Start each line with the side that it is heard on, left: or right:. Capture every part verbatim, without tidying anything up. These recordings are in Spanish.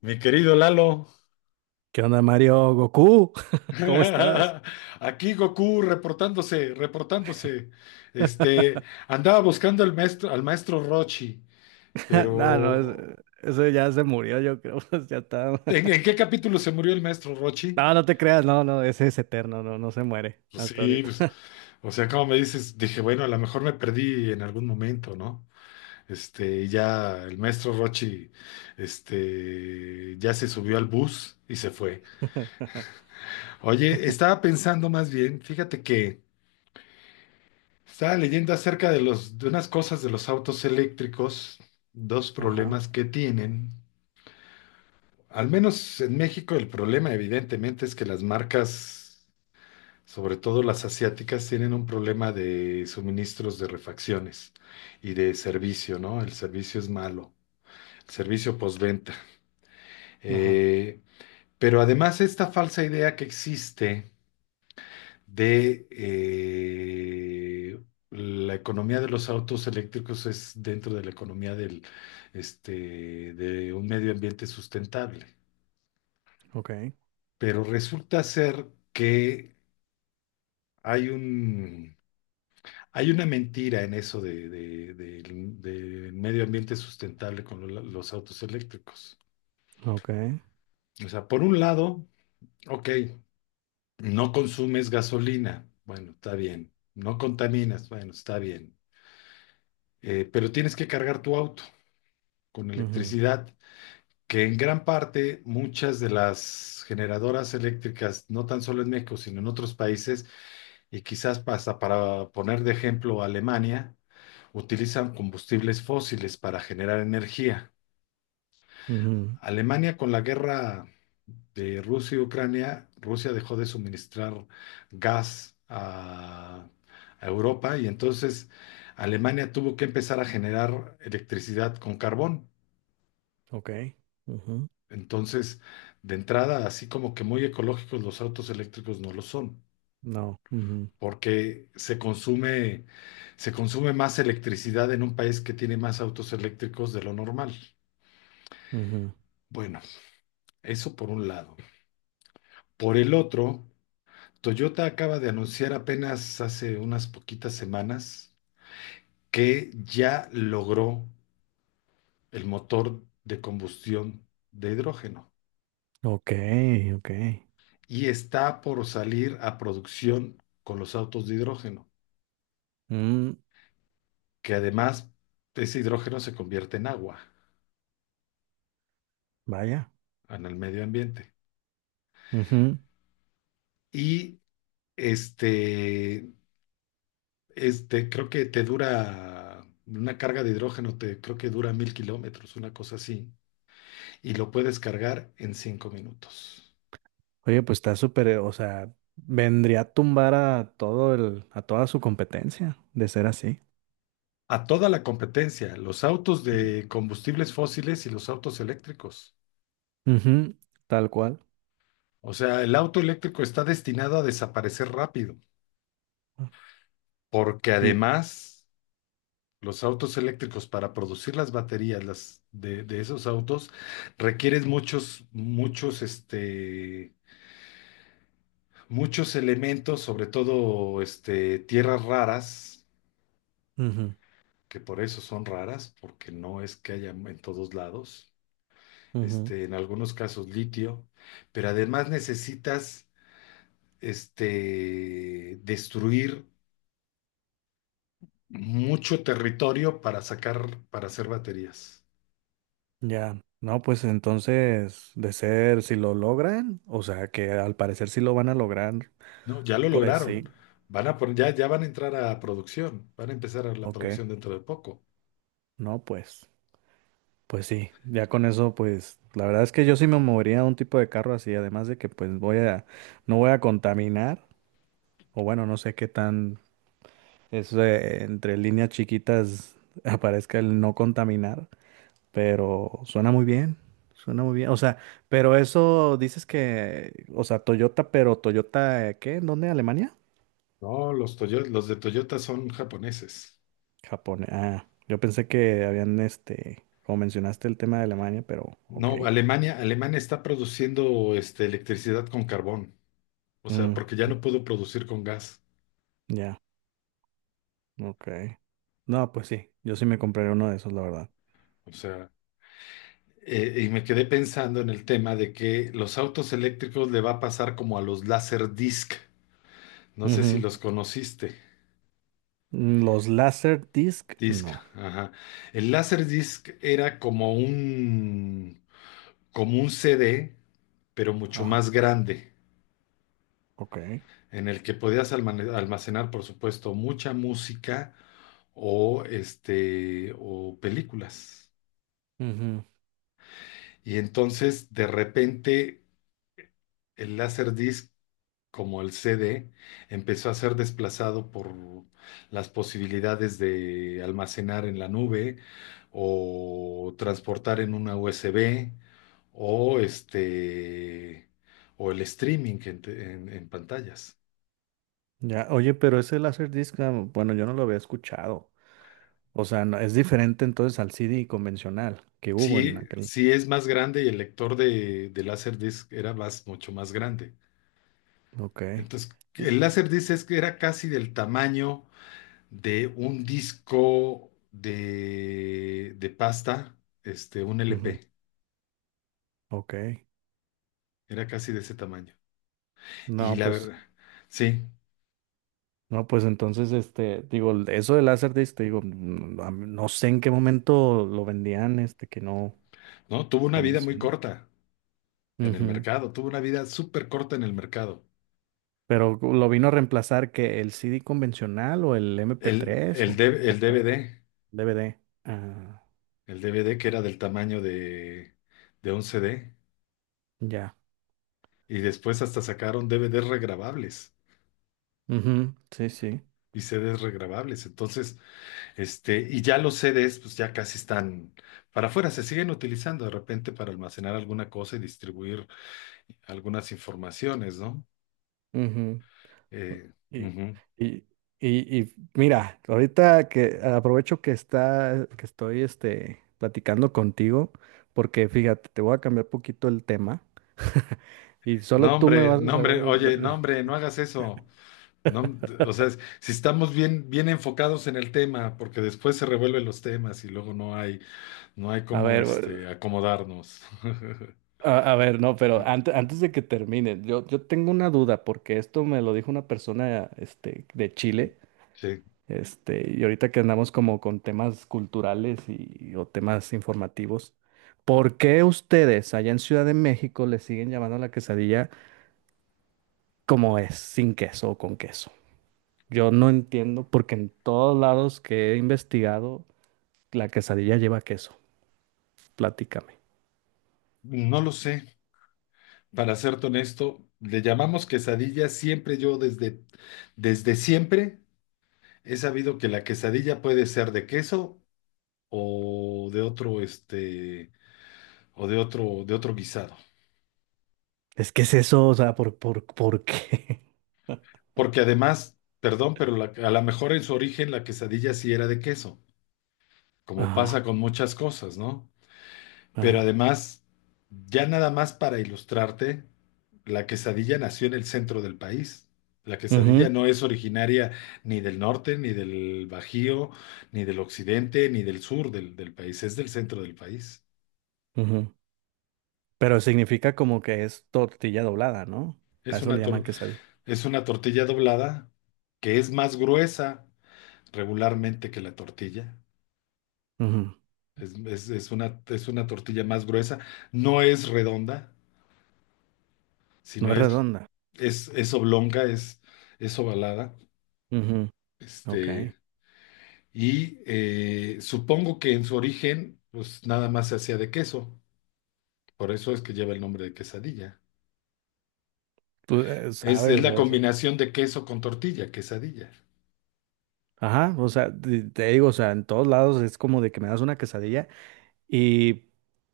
left: Mi querido Lalo,
right: ¿Qué onda, Mario? Goku, ¿cómo estás?
left: aquí Goku reportándose, reportándose. Este, andaba buscando al maestro, al maestro Rochi,
right: No, no,
left: pero
right: es- eso ya se murió, yo creo, pues, ya está.
left: ¿en, en qué capítulo se murió el maestro Rochi?
right: No, no te creas, no, no, ese es eterno, no, no se muere
left: Pues
right: hasta
left: sí,
right: ahorita.
left: pues, o sea, como me dices, dije, bueno, a lo mejor me perdí en algún momento, ¿no? Este, y ya el maestro Rochi, este, ya se subió al bus y se fue. Oye, estaba pensando más bien, fíjate que estaba leyendo acerca de los, de unas cosas de los autos eléctricos, dos
right: Ajá,
left: problemas que tienen. Al menos en México el problema evidentemente es que las marcas, sobre todo las asiáticas, tienen un problema de suministros de refacciones y de servicio, ¿no? El servicio es malo, el servicio postventa.
right: ajá,
left: Eh, pero además esta falsa idea que existe de eh, la economía de los autos eléctricos es dentro de la economía del, este, de un medio ambiente sustentable.
right: ok,
left: Pero resulta ser que hay un, hay una mentira en eso de, de- del del medio ambiente sustentable con lo- los autos eléctricos.
right: ok,
left: O sea, por un lado, ok, no consumes gasolina, bueno, está bien. No contaminas, bueno, está bien. Eh, pero tienes que cargar tu auto con
right: ujú,
left: electricidad, que en gran parte muchas de las generadoras eléctricas, no tan solo en México, sino en otros países, y quizás hasta para poner de ejemplo Alemania, utilizan combustibles fósiles para generar energía.
right: ujú,
left: Alemania con la guerra de Rusia y Ucrania, Rusia dejó de suministrar gas a, a Europa y entonces Alemania tuvo que empezar a generar electricidad con carbón.
right: ok, ujú,
left: Entonces, de entrada, así como que muy ecológicos los autos eléctricos no lo son,
right: no, ujú,
left: porque se consume, se consume más electricidad en un país que tiene más autos eléctricos de lo normal.
right: ujú,
left: Bueno, eso por un lado. Por el otro, Toyota acaba de anunciar apenas hace unas poquitas semanas que ya logró el motor de combustión de hidrógeno
right: ok, ok,
left: y está por salir a producción con los autos de hidrógeno,
right: mm,
left: que además ese hidrógeno se convierte en agua,
right: vaya,
left: en el medio ambiente.
right: ujú.
left: Y este, este, creo que te dura una carga de hidrógeno, te, creo que dura mil kilómetros, una cosa así, y lo puedes cargar en cinco minutos.
right: Oye, pues está súper, eh, o sea, vendría a tumbar a todo el, a toda su competencia de ser así.
left: A toda la competencia, los autos
right: Ujú,
left: de combustibles fósiles y los autos eléctricos.
right: tal cual.
left: O sea, el auto eléctrico está destinado a desaparecer rápido, porque
right: Y,
left: además los autos eléctricos para producir las baterías las de, de esos autos requieren muchos, muchos, este, muchos elementos, sobre todo este, tierras raras,
right: ujú,
left: que por eso son raras, porque no es que haya en todos lados,
right: ujú,
left: este, en algunos casos litio, pero además necesitas este, destruir mucho territorio para sacar, para hacer baterías.
right: ya. No, pues entonces, de ser, si lo logran, o sea, que al parecer sí lo van a lograr,
left: No, ya lo
right: pues
left: lograron.
right: sí,
left: Van a poner, ya, ya van a entrar a producción. Van a empezar a la
right: ok.
left: producción dentro de poco.
right: No, pues, pues sí, ya con eso, pues, la verdad es que yo sí me movería a un tipo de carro así, además de que, pues, voy a, no voy a contaminar, o bueno, no sé qué tan, eso de entre líneas chiquitas aparezca el no contaminar. Pero suena muy bien, suena muy bien. O sea, pero eso dices que, o sea, Toyota, pero Toyota, eh, ¿qué? ¿En ¿Dónde? ¿Alemania?
left: No, los Toyo- los de Toyota son japoneses.
right: Japón. Ah, yo pensé que habían, este, como mencionaste el tema de Alemania, pero ok.
left: No, Alemania, Alemania está produciendo este, electricidad con carbón. O sea,
right: Mm,
left: porque ya no pudo producir con gas.
right: ya, ok. No, pues sí, yo sí me compraría uno de esos, la verdad.
left: O sea, eh, y me quedé pensando en el tema de que los autos eléctricos le va a pasar como a los Laserdisc. No sé si
right: Ujú.
left: los conociste.
right: Mm, los Laserdisc,
left: Disc,
right: no.
left: ajá. El Laserdisc era como un como un C D, pero mucho
right: Ajá,
left: más grande,
right: ok.
left: en el que podías almane- almacenar, por supuesto, mucha música o, este, o películas.
right: Ujú.
left: Y entonces, de repente, el Laserdisc, como el C D, empezó a ser desplazado por las posibilidades de almacenar en la nube o transportar en una U S B o este o el streaming en, te- en en pantallas.
right: Ya, oye, pero ese Laserdisc, ah, bueno, yo no lo había escuchado. O sea, no- es diferente entonces al C D convencional que hubo en
left: Sí,
right: aquel.
left: sí es más grande y el lector de, de Laserdisc era más, mucho más grande.
right: Ok.
left: Entonces, el
right: Y-
left: Laserdisc es que era casi del tamaño de un disco de, de pasta, este, un
right: Ujú.
left: L P.
right: Ok.
left: Era casi de ese tamaño. Y
right: No,
left: la
right: pues,
left: verdad, sí,
right: no, pues entonces, este, digo, eso del Laserdisc, te digo, mm, a mí- no sé en qué momento lo vendían, este, que no,
left: ¿no? Tuvo una
right: no me
left: vida muy
right: suena.
left: corta en el
right: Ujú.
left: mercado, tuvo una vida súper corta en el mercado.
right: Pero lo vino a reemplazar que el C D convencional o el mp
left: El,
right: tres
left: el,
right: o,
left: D- el
right: o no,
left: D V D,
right: D V D. Ah,
left: el D V D que era del tamaño de, de un C D.
right: ya.
left: Y después hasta sacaron D V Ds regrabables
right: Ujú, sí, sí.
left: y C Ds regrabables. Entonces, este, y ya los C Ds, pues ya casi están para afuera, se siguen utilizando de repente para almacenar alguna cosa y distribuir algunas informaciones, ¿no?
right: Ujú.
left: Eh,
right: Y,
left: ujú.
right: y, y, y mira, ahorita que aprovecho que está, que estoy este, platicando contigo, porque fíjate, te voy a cambiar poquito el tema. Y solo
left: No,
right: tú me
left: hombre,
right: vas a
left: no,
right: saber.
left: hombre, oye, no,
right: re-
left: hombre, no hagas eso. No, o sea, si estamos bien, bien enfocados en el tema, porque después se revuelven los temas y luego no hay, no hay
right: A
left: cómo,
right: ver,
left: este,
right: bueno,
left: acomodarnos.
right: a, a ver, no, pero antes, antes de que termine, yo, yo tengo una duda, porque esto me lo dijo una persona este, de Chile.
left: Sí.
right: Este, y ahorita que andamos como con temas culturales y, o temas informativos, ¿por qué ustedes allá en Ciudad de México le siguen llamando a la quesadilla como es, sin queso o con queso? Yo no entiendo porque en todos lados que he investigado, la quesadilla lleva queso. Platícame.
left: No lo sé. Para serte honesto, le llamamos quesadilla. Siempre yo desde, desde siempre he sabido que la quesadilla puede ser de queso o de otro, este, o de otro, de otro guisado.
right: Es que es eso, o sea, ¿por, por, por qué?
left: Porque además, perdón, pero la- a lo mejor en su origen la quesadilla sí era de queso, como
right: Ajá,
left: pasa con muchas cosas, ¿no? Pero
right: ajá.
left: además, ya nada más para ilustrarte. La quesadilla nació en el centro del país. La
right: Ujú,
left: quesadilla no es originaria ni del norte, ni del Bajío, ni del occidente, ni del sur del, del país. Es del centro del país.
right: ujú. Pero significa como que es tortilla doblada, ¿no? A
left: Es
right: eso le
left: una,
right: llaman
left: tor-
right: quesadilla.
left: es una tortilla doblada que es más gruesa regularmente que la tortilla.
right: Ujú.
left: Es, es- es una, es una tortilla más gruesa. No es redonda,
right: No
left: sino
right: es
left: es,
right: redonda.
left: es, es oblonga, es, es ovalada.
right: Ok,
left: Este, Y eh, supongo que en su origen, pues nada más se hacía de queso. Por eso es que lleva el nombre de quesadilla.
right: tú eh,
left: Es, es
right: sabes
left: la
right: eso.
left: combinación de queso con tortilla, quesadilla.
right: Ajá, o sea, te, te digo, o sea, en todos lados es como de que me das una quesadilla y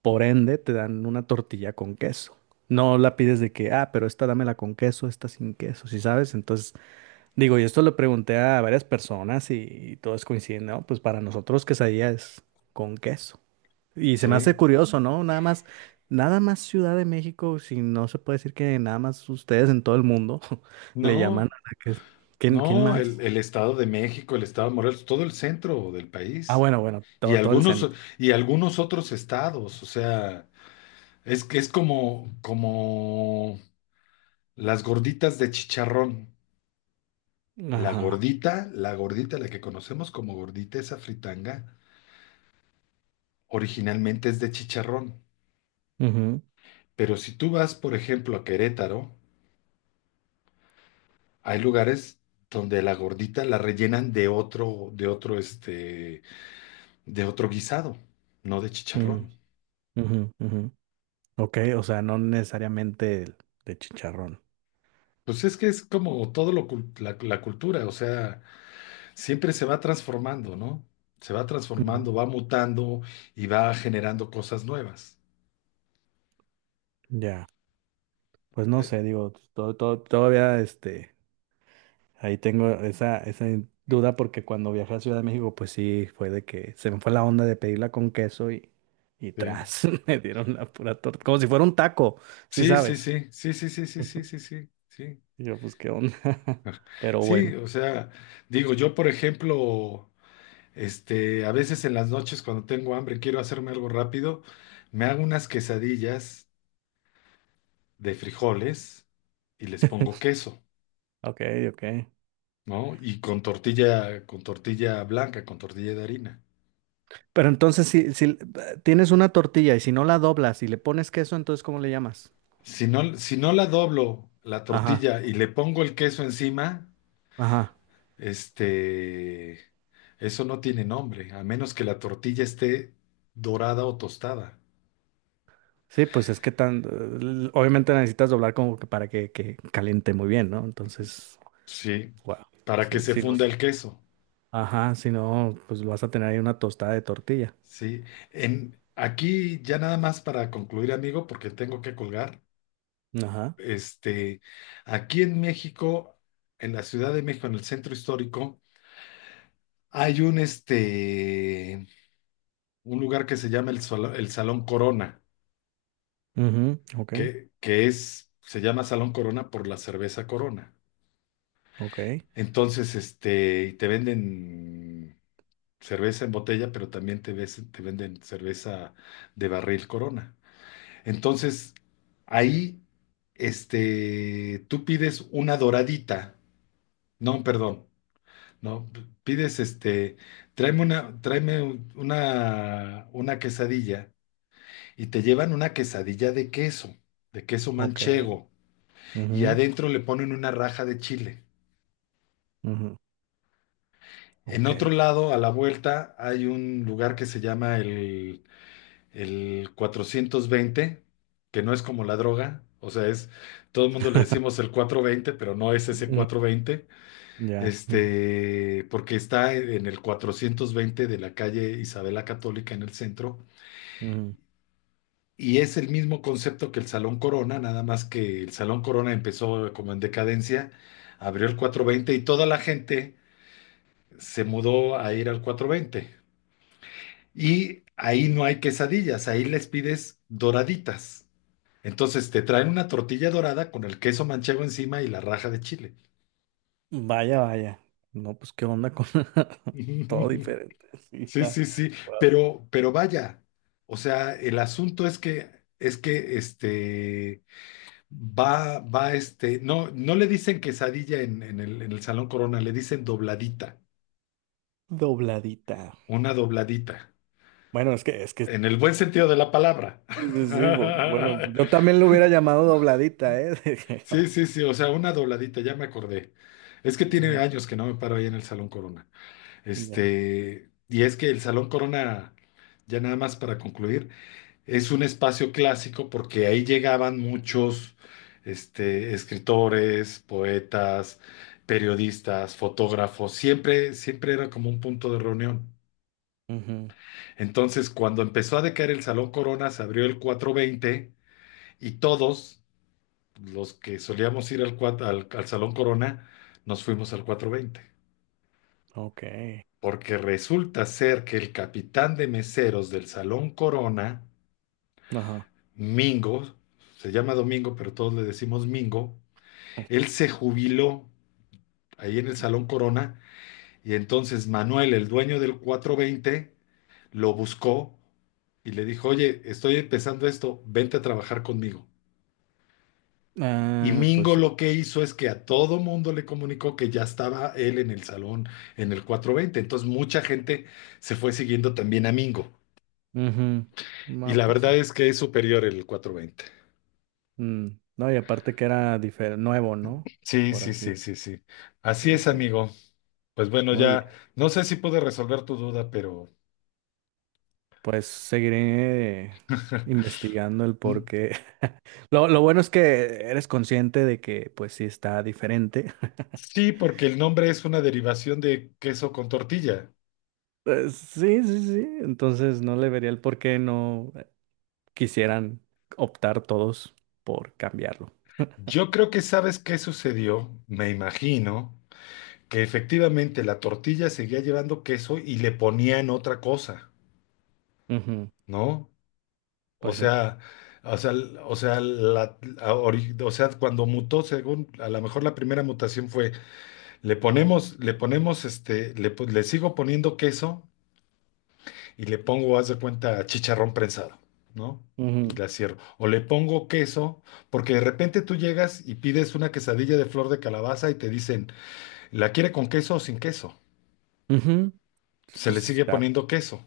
right: por ende te dan una tortilla con queso. No la pides de que, ah, pero esta dámela con queso, esta sin queso, ¿sí sabes? Entonces, digo, y esto lo pregunté a varias personas y, todos coinciden, ¿no? Pues para nosotros quesadilla es con queso. Y se me
left: Sí.
right: hace curioso, ¿no? Nada más, nada más Ciudad de México, si no se puede decir que nada más ustedes en todo el mundo le llaman
left: No,
right: a la que ¿Quién, quién
left: no, el,
right: más?
left: el Estado de México, el Estado de Morelos, todo el centro del
right: Ah,
left: país.
right: bueno, bueno,
left: Y
right: todo, todo el
left: algunos,
right: centro.
left: y algunos otros estados. O sea, es que es como, como las gorditas de chicharrón. La
right: Ajá.
left: gordita, la gordita, la que conocemos como gordita, esa fritanga, originalmente es de chicharrón,
right: Ujú,
left: pero si tú vas, por ejemplo, a Querétaro, hay lugares donde la gordita la rellenan de otro, de otro, este, de otro guisado, no de
right: mm,
left: chicharrón.
right: ujú, ujú. Ok, o sea, no necesariamente el de chicharrón.
left: Pues es que es como todo lo, cul- la, la cultura, o sea, siempre se va transformando, ¿no? Se va
right: Ujú.
left: transformando, va mutando y va generando cosas nuevas.
right: Ya, pues no sé, digo, todo, todo, todavía este. Ahí tengo esa, esa duda porque cuando viajé a Ciudad de México, pues sí, fue de que se me fue la onda de pedirla con queso y, y
left: Eh,
right: tras, me dieron la pura torta, como si fuera un taco, sí
left: Sí, sí,
right: sabes.
left: sí, sí, sí, sí, sí, sí, sí, sí, sí. Sí,
right: Y yo, pues qué onda, pero
left: sí,
right: bueno,
left: o sea, digo, yo por ejemplo, Este, a veces en las noches cuando tengo hambre, quiero hacerme algo rápido, me hago unas quesadillas de frijoles y les pongo queso,
right: ok, ok.
left: ¿no? Y con tortilla, con tortilla blanca, con tortilla de harina.
right: Pero entonces, si, si eh, tienes una tortilla y si no la doblas y le pones queso, entonces, ¿cómo le llamas?
left: Si no, si no la doblo la
right: Ajá,
left: tortilla y le pongo el queso encima,
right: ajá.
left: este, eso no tiene nombre, a menos que la tortilla esté dorada o tostada.
right: Sí, pues es que tan, eh, obviamente la necesitas doblar como que para que, que caliente muy bien, ¿no? Entonces,
left: Sí,
right: wow,
left: para que
right: sí,
left: se
right: sí, no.
left: funda el queso.
right: Ajá, si no, pues vas a tener ahí una tostada de tortilla.
left: Sí, en, aquí ya nada más para concluir, amigo, porque tengo que colgar.
right: Ajá.
left: Este, aquí en México, en la Ciudad de México, en el centro histórico, hay un, este, un lugar que se llama el, Sol- el Salón Corona,
right: Mhm, ok,
left: que, que es, se llama Salón Corona por la cerveza Corona.
right: ok,
left: Entonces, este, te venden cerveza en botella, pero también te, ves- te venden cerveza de barril Corona. Entonces, ahí, este, tú pides una doradita, no, perdón, no, p- pides, este, tráeme una, tráeme un- una, una quesadilla y te llevan una quesadilla de queso, de queso
right: ok.
left: manchego, y
right: Ujú,
left: adentro le ponen una raja de chile.
right: ujú,
left: En
right: ok.
left: otro lado, a la vuelta, hay un lugar que se llama el el cuatrocientos veinte, que no es como la droga, o sea, es, todo el mundo le decimos el cuatrocientos veinte pero no es ese
right: Mm,
left: cuatrocientos veinte,
right: ya. Ujú,
left: este, porque está en el cuatrocientos veinte de la calle Isabela Católica en el centro,
right: ujú.
left: y es el mismo concepto que el Salón Corona, nada más que el Salón Corona empezó como en decadencia, abrió el cuatrocientos veinte y toda la gente se mudó a ir al cuatrocientos veinte. Y ahí no hay quesadillas, ahí les pides doraditas. Entonces te traen una tortilla dorada con el queso manchego encima y la raja de chile.
right: Vaya, vaya. No, pues qué onda con todo diferente. Sí,
left: Sí,
right: está
left: sí, sí,
right: guau,
left: pero, pero vaya, o sea, el asunto es que, es que, este, va, va, este, no, no le dicen quesadilla en, en el, en el Salón Corona, le dicen dobladita,
right: dobladita.
left: una dobladita,
right: Bueno, es que, es que, sí,
left: en el buen sentido de la palabra.
right: sí, sí, bu- bueno, yo también lo hubiera llamado dobladita, ¿eh? Dije,
left: Sí,
right: "Ah,
left: sí, sí, o sea, una dobladita, ya me acordé. Es que tiene
right: ujú,
left: años que no me paro ahí en el Salón Corona.
right: ya.
left: Este, y es que el Salón Corona, ya nada más para concluir, es un espacio clásico porque ahí llegaban muchos, este, escritores, poetas, periodistas, fotógrafos, siempre, siempre era como un punto de reunión.
right: Ujú,
left: Entonces, cuando empezó a decaer el Salón Corona, se abrió el cuatro veinte y todos los que solíamos ir al, cuat- al, al Salón Corona, nos fuimos al cuatro veinte,
right: ok.
left: porque resulta ser que el capitán de meseros del Salón Corona,
right: Ajá.
left: Mingo, se llama Domingo, pero todos le decimos Mingo, él se jubiló ahí en el Salón Corona y entonces Manuel, el dueño del cuatro veinte, lo buscó y le dijo, oye, estoy empezando esto, vente a trabajar conmigo. Y
right: Ah, pues
left: Mingo
right: sí.
left: lo que hizo es que a todo mundo le comunicó que ya estaba él en el salón en el cuatro veinte. Entonces mucha gente se fue siguiendo también a Mingo.
right: Ujú.
left: Y
right: No,
left: la
right: pues
left: verdad
right: sí.
left: es que es superior el cuatro veinte.
right: Mm, no, y aparte que era difer- nuevo, ¿no?
left: Sí,
right: Por
left: sí,
right: así
left: sí, sí, sí. Así
right: se
left: es,
right: sí.
left: amigo. Pues bueno,
right: Muy
left: ya
right: bien.
left: no sé si pude resolver tu duda, pero
right: Pues seguiré investigando el por
left: mm,
right: qué. Lo, lo bueno es que eres consciente de que, pues sí, está diferente.
left: sí, porque el nombre es una derivación de queso con tortilla.
right: Pues, sí, sí, sí. Entonces no le vería el por qué no eh, quisieran optar todos por cambiarlo.
left: Yo creo que sabes qué sucedió, me imagino, que efectivamente la tortilla seguía llevando queso y le ponían otra cosa,
right: Ujú.
left: ¿no? O
right: Pues sí.
left: sea, o sea, l- o sea, la, a- ori- o sea, cuando mutó, según, a lo mejor la primera mutación fue, le ponemos, le ponemos, este, le, po- le sigo poniendo queso y le pongo, haz de cuenta, chicharrón prensado, ¿no? Y
right: Ujú.
left: la cierro. O le pongo queso, porque de repente tú llegas y pides una quesadilla de flor de calabaza y te dicen, ¿la quiere con queso o sin queso?
right: Ujú.
left: Se le
right: Pues
left: sigue
right: está.
left: poniendo queso.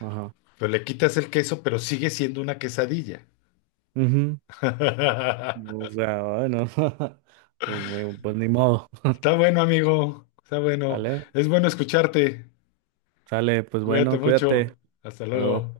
right: raro.
left: Pero le quitas el queso, pero sigue siendo una quesadilla.
right: Ajá. O sea, bueno, pues, muy, pues ni modo.
left: Está bueno, amigo. Está bueno.
right: ¿Sale?
left: Es bueno escucharte.
right: Sale, pues
left: Cuídate
right: bueno,
left: mucho.
right: cuídate.
left: Hasta
right: Hasta luego.
left: luego.